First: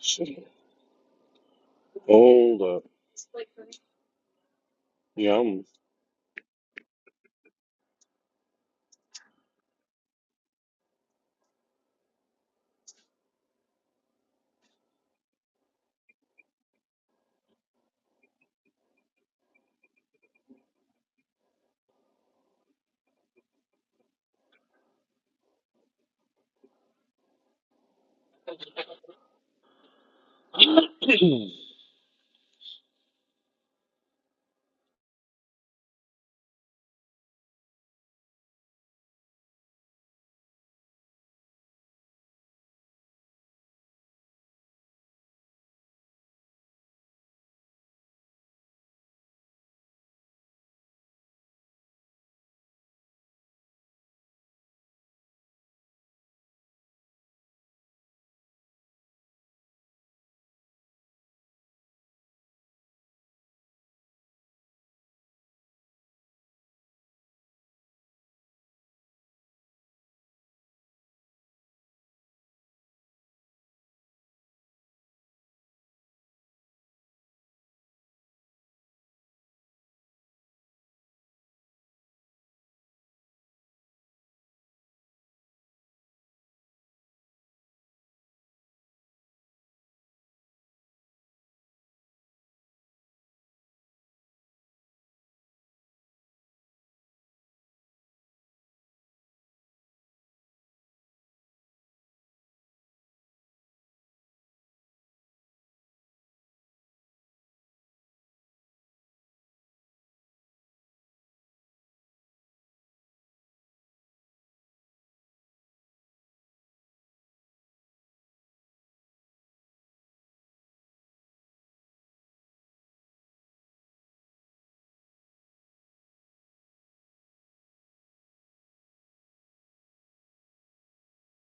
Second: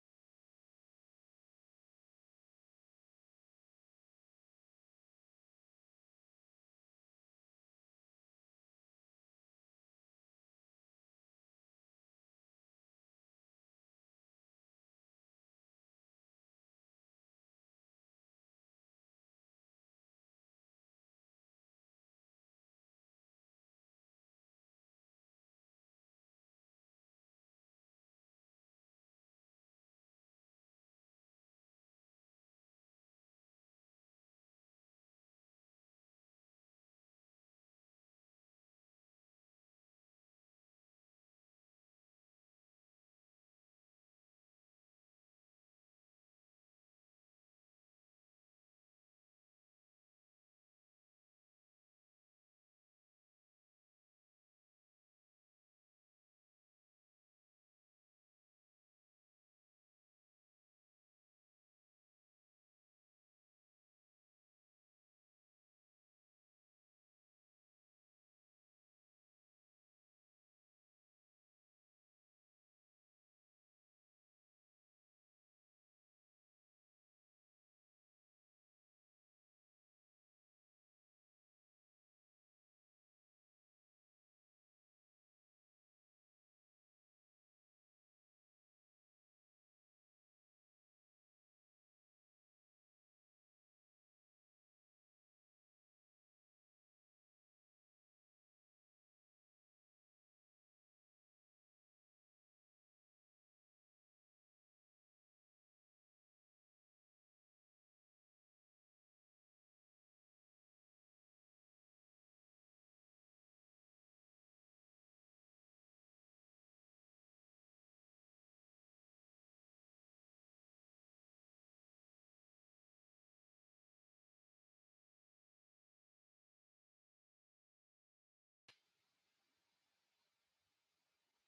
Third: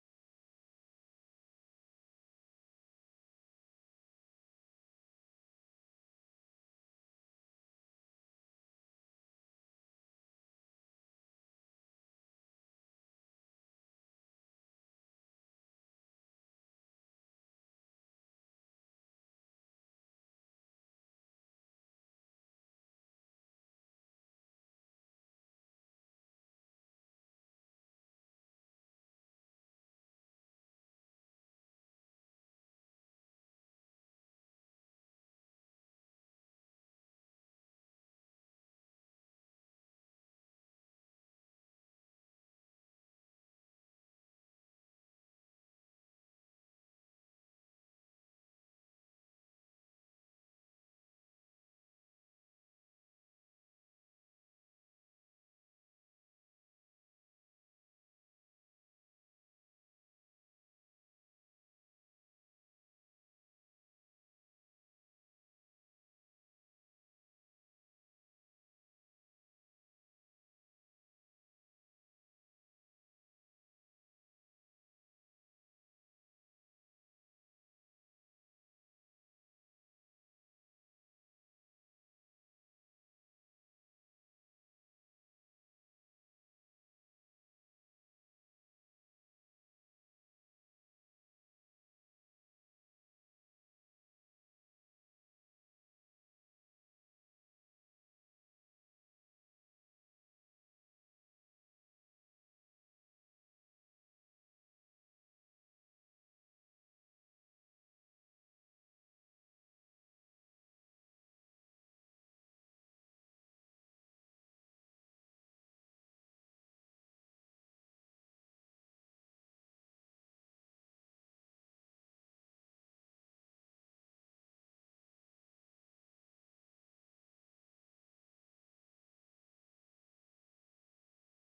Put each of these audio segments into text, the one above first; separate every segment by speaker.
Speaker 1: Shit. Hold up. Yeah, I'm.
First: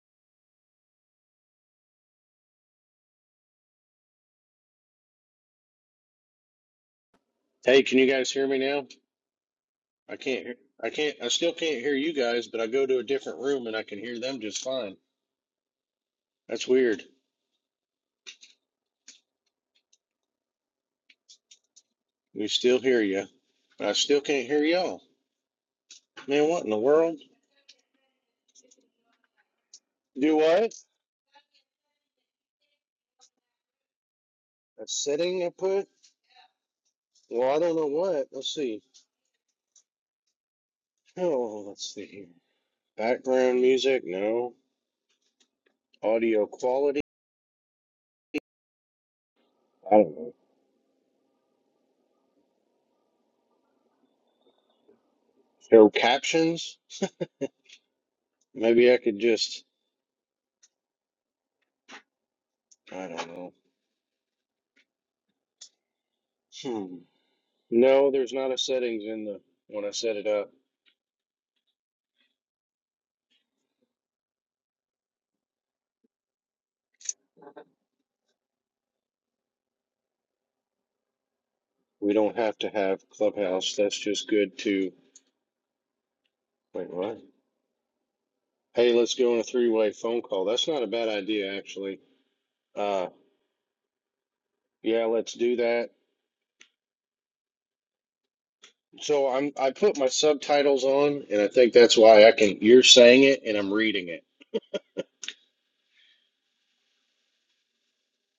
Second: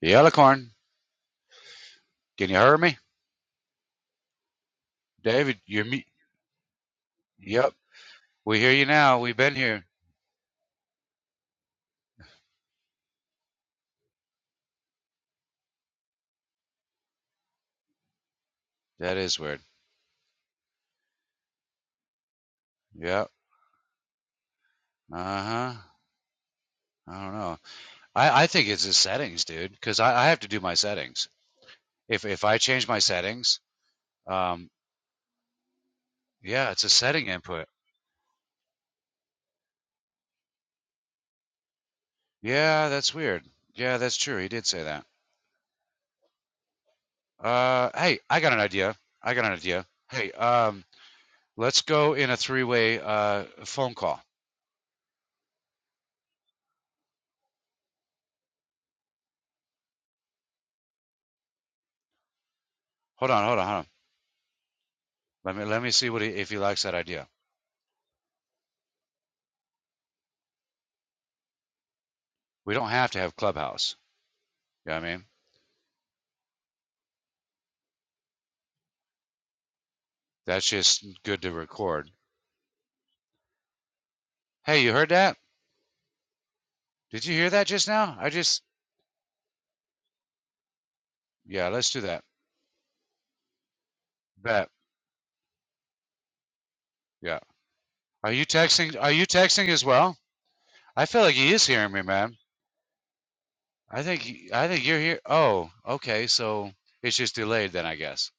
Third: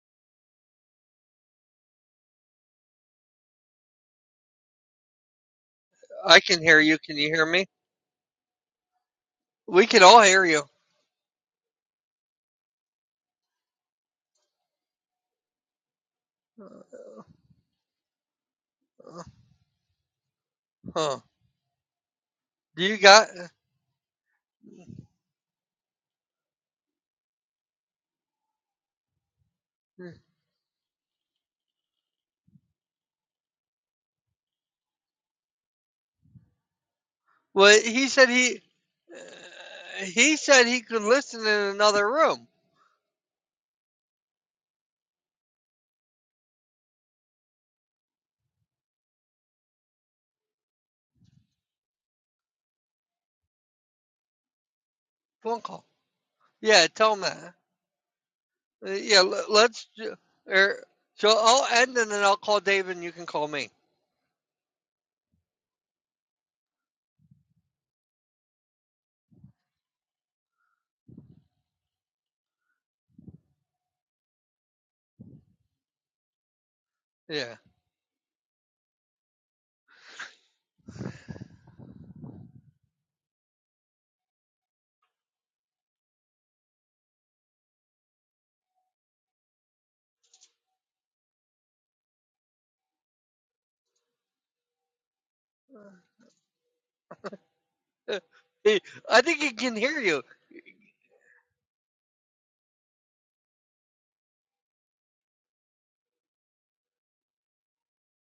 Speaker 2: The Alicorn, can you hear me? David, you're me.
Speaker 3: I can hear you. Can you hear me?
Speaker 2: Yep,
Speaker 1: Hey, can you guys hear
Speaker 2: we
Speaker 1: me
Speaker 2: hear
Speaker 1: now?
Speaker 2: you now. We've been here.
Speaker 3: We can
Speaker 1: I
Speaker 3: all hear
Speaker 1: can't hear.
Speaker 3: you.
Speaker 1: I can't. I still can't hear you guys, but I go to a different room and I can hear them just fine. That's weird.
Speaker 2: That is weird.
Speaker 3: Huh.
Speaker 1: We still
Speaker 3: Do you
Speaker 1: hear you,
Speaker 3: got?
Speaker 2: Yep.
Speaker 1: but I still can't hear y'all.
Speaker 2: Uh huh.
Speaker 1: Man, what in the world?
Speaker 2: I don't know. I, I think it's the settings, dude, because I, I
Speaker 1: Do
Speaker 2: have to do
Speaker 1: what?
Speaker 2: my settings. If if I change my settings, um,
Speaker 1: A setting I put?
Speaker 2: yeah, it's a setting
Speaker 1: Well, I
Speaker 2: input.
Speaker 1: don't
Speaker 3: Well,
Speaker 1: know
Speaker 3: he
Speaker 1: what.
Speaker 3: said
Speaker 1: Let's
Speaker 3: he.
Speaker 1: see.
Speaker 3: uh, He said he could listen in
Speaker 1: Oh, let's see
Speaker 3: another
Speaker 1: here.
Speaker 3: room.
Speaker 2: Yeah, that's weird.
Speaker 1: Background
Speaker 2: Yeah,
Speaker 1: music?
Speaker 2: that's true. He
Speaker 1: No.
Speaker 2: did say that.
Speaker 1: Audio quality?
Speaker 2: Uh, hey, I got an idea. I got an idea.
Speaker 1: I don't
Speaker 2: Hey,
Speaker 1: know.
Speaker 2: um, let's go in a three-way uh phone call.
Speaker 3: Phone call.
Speaker 1: Show captions?
Speaker 3: Yeah, tell him that. Uh,
Speaker 1: Maybe I could
Speaker 3: Yeah, le-
Speaker 1: just.
Speaker 3: let's. ju- Er, so I'll end and then I'll call Dave and
Speaker 1: I
Speaker 3: you can
Speaker 1: don't
Speaker 2: Hold on,
Speaker 3: call
Speaker 1: know.
Speaker 2: hold on,
Speaker 3: me.
Speaker 2: hold on. Let me let me see what he, if he likes
Speaker 1: Hmm.
Speaker 2: that idea.
Speaker 1: No, there's not a settings in the when I set it up.
Speaker 2: We don't have to have Clubhouse. You know what I mean?
Speaker 3: Yeah.
Speaker 2: That's just good to record.
Speaker 1: We don't have to have Clubhouse. That's just good
Speaker 2: Hey,
Speaker 1: to
Speaker 2: you heard that?
Speaker 1: wait, what?
Speaker 2: Did you hear that just now? I just
Speaker 1: Hey, let's go on a three-way phone call. That's not a bad idea,
Speaker 2: yeah, let's
Speaker 1: actually.
Speaker 2: do that.
Speaker 1: Uh,
Speaker 2: Bet.
Speaker 1: yeah, let's do that.
Speaker 2: Yeah.
Speaker 3: Uh,
Speaker 2: Are you
Speaker 3: he-
Speaker 2: texting are
Speaker 3: I
Speaker 2: you
Speaker 1: So
Speaker 3: think he
Speaker 1: I'm
Speaker 2: texting
Speaker 1: I
Speaker 3: can
Speaker 2: as
Speaker 1: put
Speaker 3: hear
Speaker 1: my
Speaker 2: well?
Speaker 3: you.
Speaker 1: subtitles
Speaker 2: I feel
Speaker 1: on,
Speaker 2: like
Speaker 1: and I
Speaker 2: he is
Speaker 1: think
Speaker 2: hearing
Speaker 1: that's
Speaker 2: me,
Speaker 1: why I
Speaker 2: man.
Speaker 1: can. You're saying it, and I'm
Speaker 2: I
Speaker 1: reading
Speaker 2: think
Speaker 1: it.
Speaker 2: I think you're here. Oh, okay. So it's just delayed then, I guess.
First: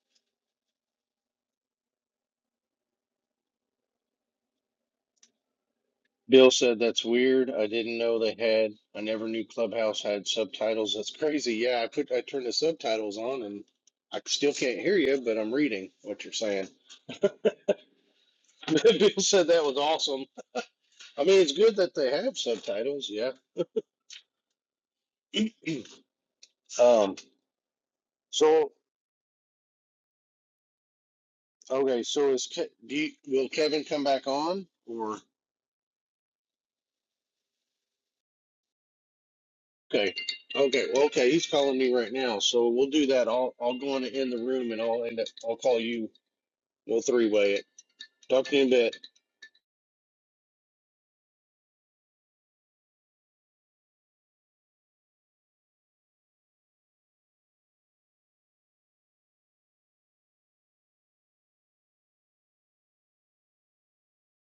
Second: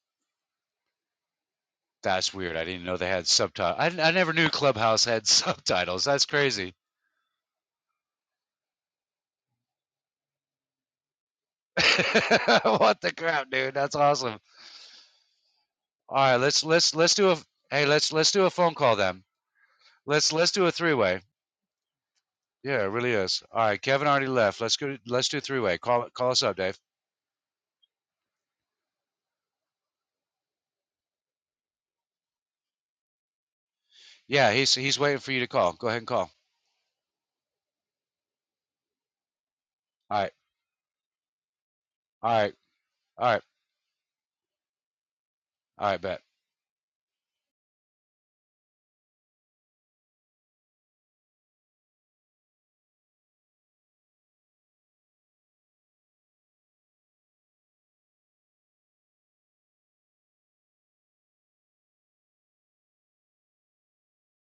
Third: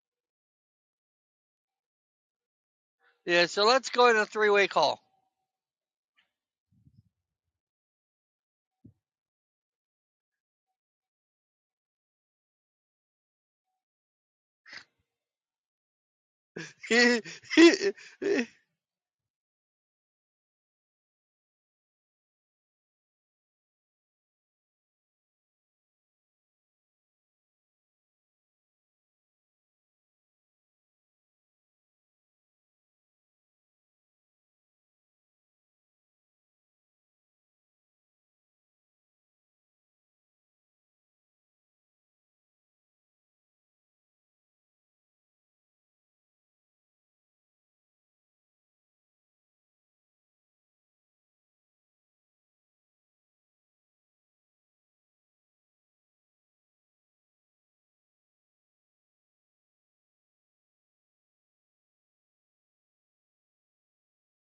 Speaker 2: That's weird. I didn't know they had
Speaker 3: Yeah, so
Speaker 2: subtitles.
Speaker 3: let's
Speaker 2: I,
Speaker 3: go
Speaker 2: I
Speaker 3: in a
Speaker 2: never knew
Speaker 3: three way call.
Speaker 2: Clubhouse had subtitles. That's
Speaker 1: Bill
Speaker 2: crazy.
Speaker 1: said that's weird. I didn't know they had. I never knew Clubhouse had subtitles. That's crazy. Yeah, I put I turned the
Speaker 2: what the
Speaker 1: subtitles on,
Speaker 2: crap,
Speaker 1: and
Speaker 2: dude? That's
Speaker 1: I
Speaker 2: awesome.
Speaker 1: still can't hear you, but I'm reading
Speaker 2: All
Speaker 1: what you're
Speaker 2: right, let's
Speaker 1: saying.
Speaker 2: let's let's do a hey, let's let's do a phone call
Speaker 1: Bill
Speaker 2: then.
Speaker 1: said that was awesome.
Speaker 2: Let's let's do a three way.
Speaker 1: I mean, it's good that they have
Speaker 2: Yeah, it
Speaker 1: subtitles.
Speaker 2: really
Speaker 1: Yeah.
Speaker 2: is. All right, Kevin already left. Let's go. Let's do a three way. Call call us up, Dave.
Speaker 1: um. So okay. So is Ke- do you, will Kevin come back
Speaker 2: Yeah,
Speaker 1: on
Speaker 2: he's he's
Speaker 1: or
Speaker 2: waiting for you to call. Go ahead and call.
Speaker 1: okay?
Speaker 2: All right,
Speaker 1: Okay. Well, okay. He's calling me right
Speaker 2: all
Speaker 1: now,
Speaker 2: right,
Speaker 1: so we'll do
Speaker 2: all
Speaker 1: that.
Speaker 2: right,
Speaker 1: I'll I'll go on in the room and I'll end up. I'll call
Speaker 2: all right.
Speaker 1: you.
Speaker 2: Bet.
Speaker 1: We'll three way it. Talk to you in a bit.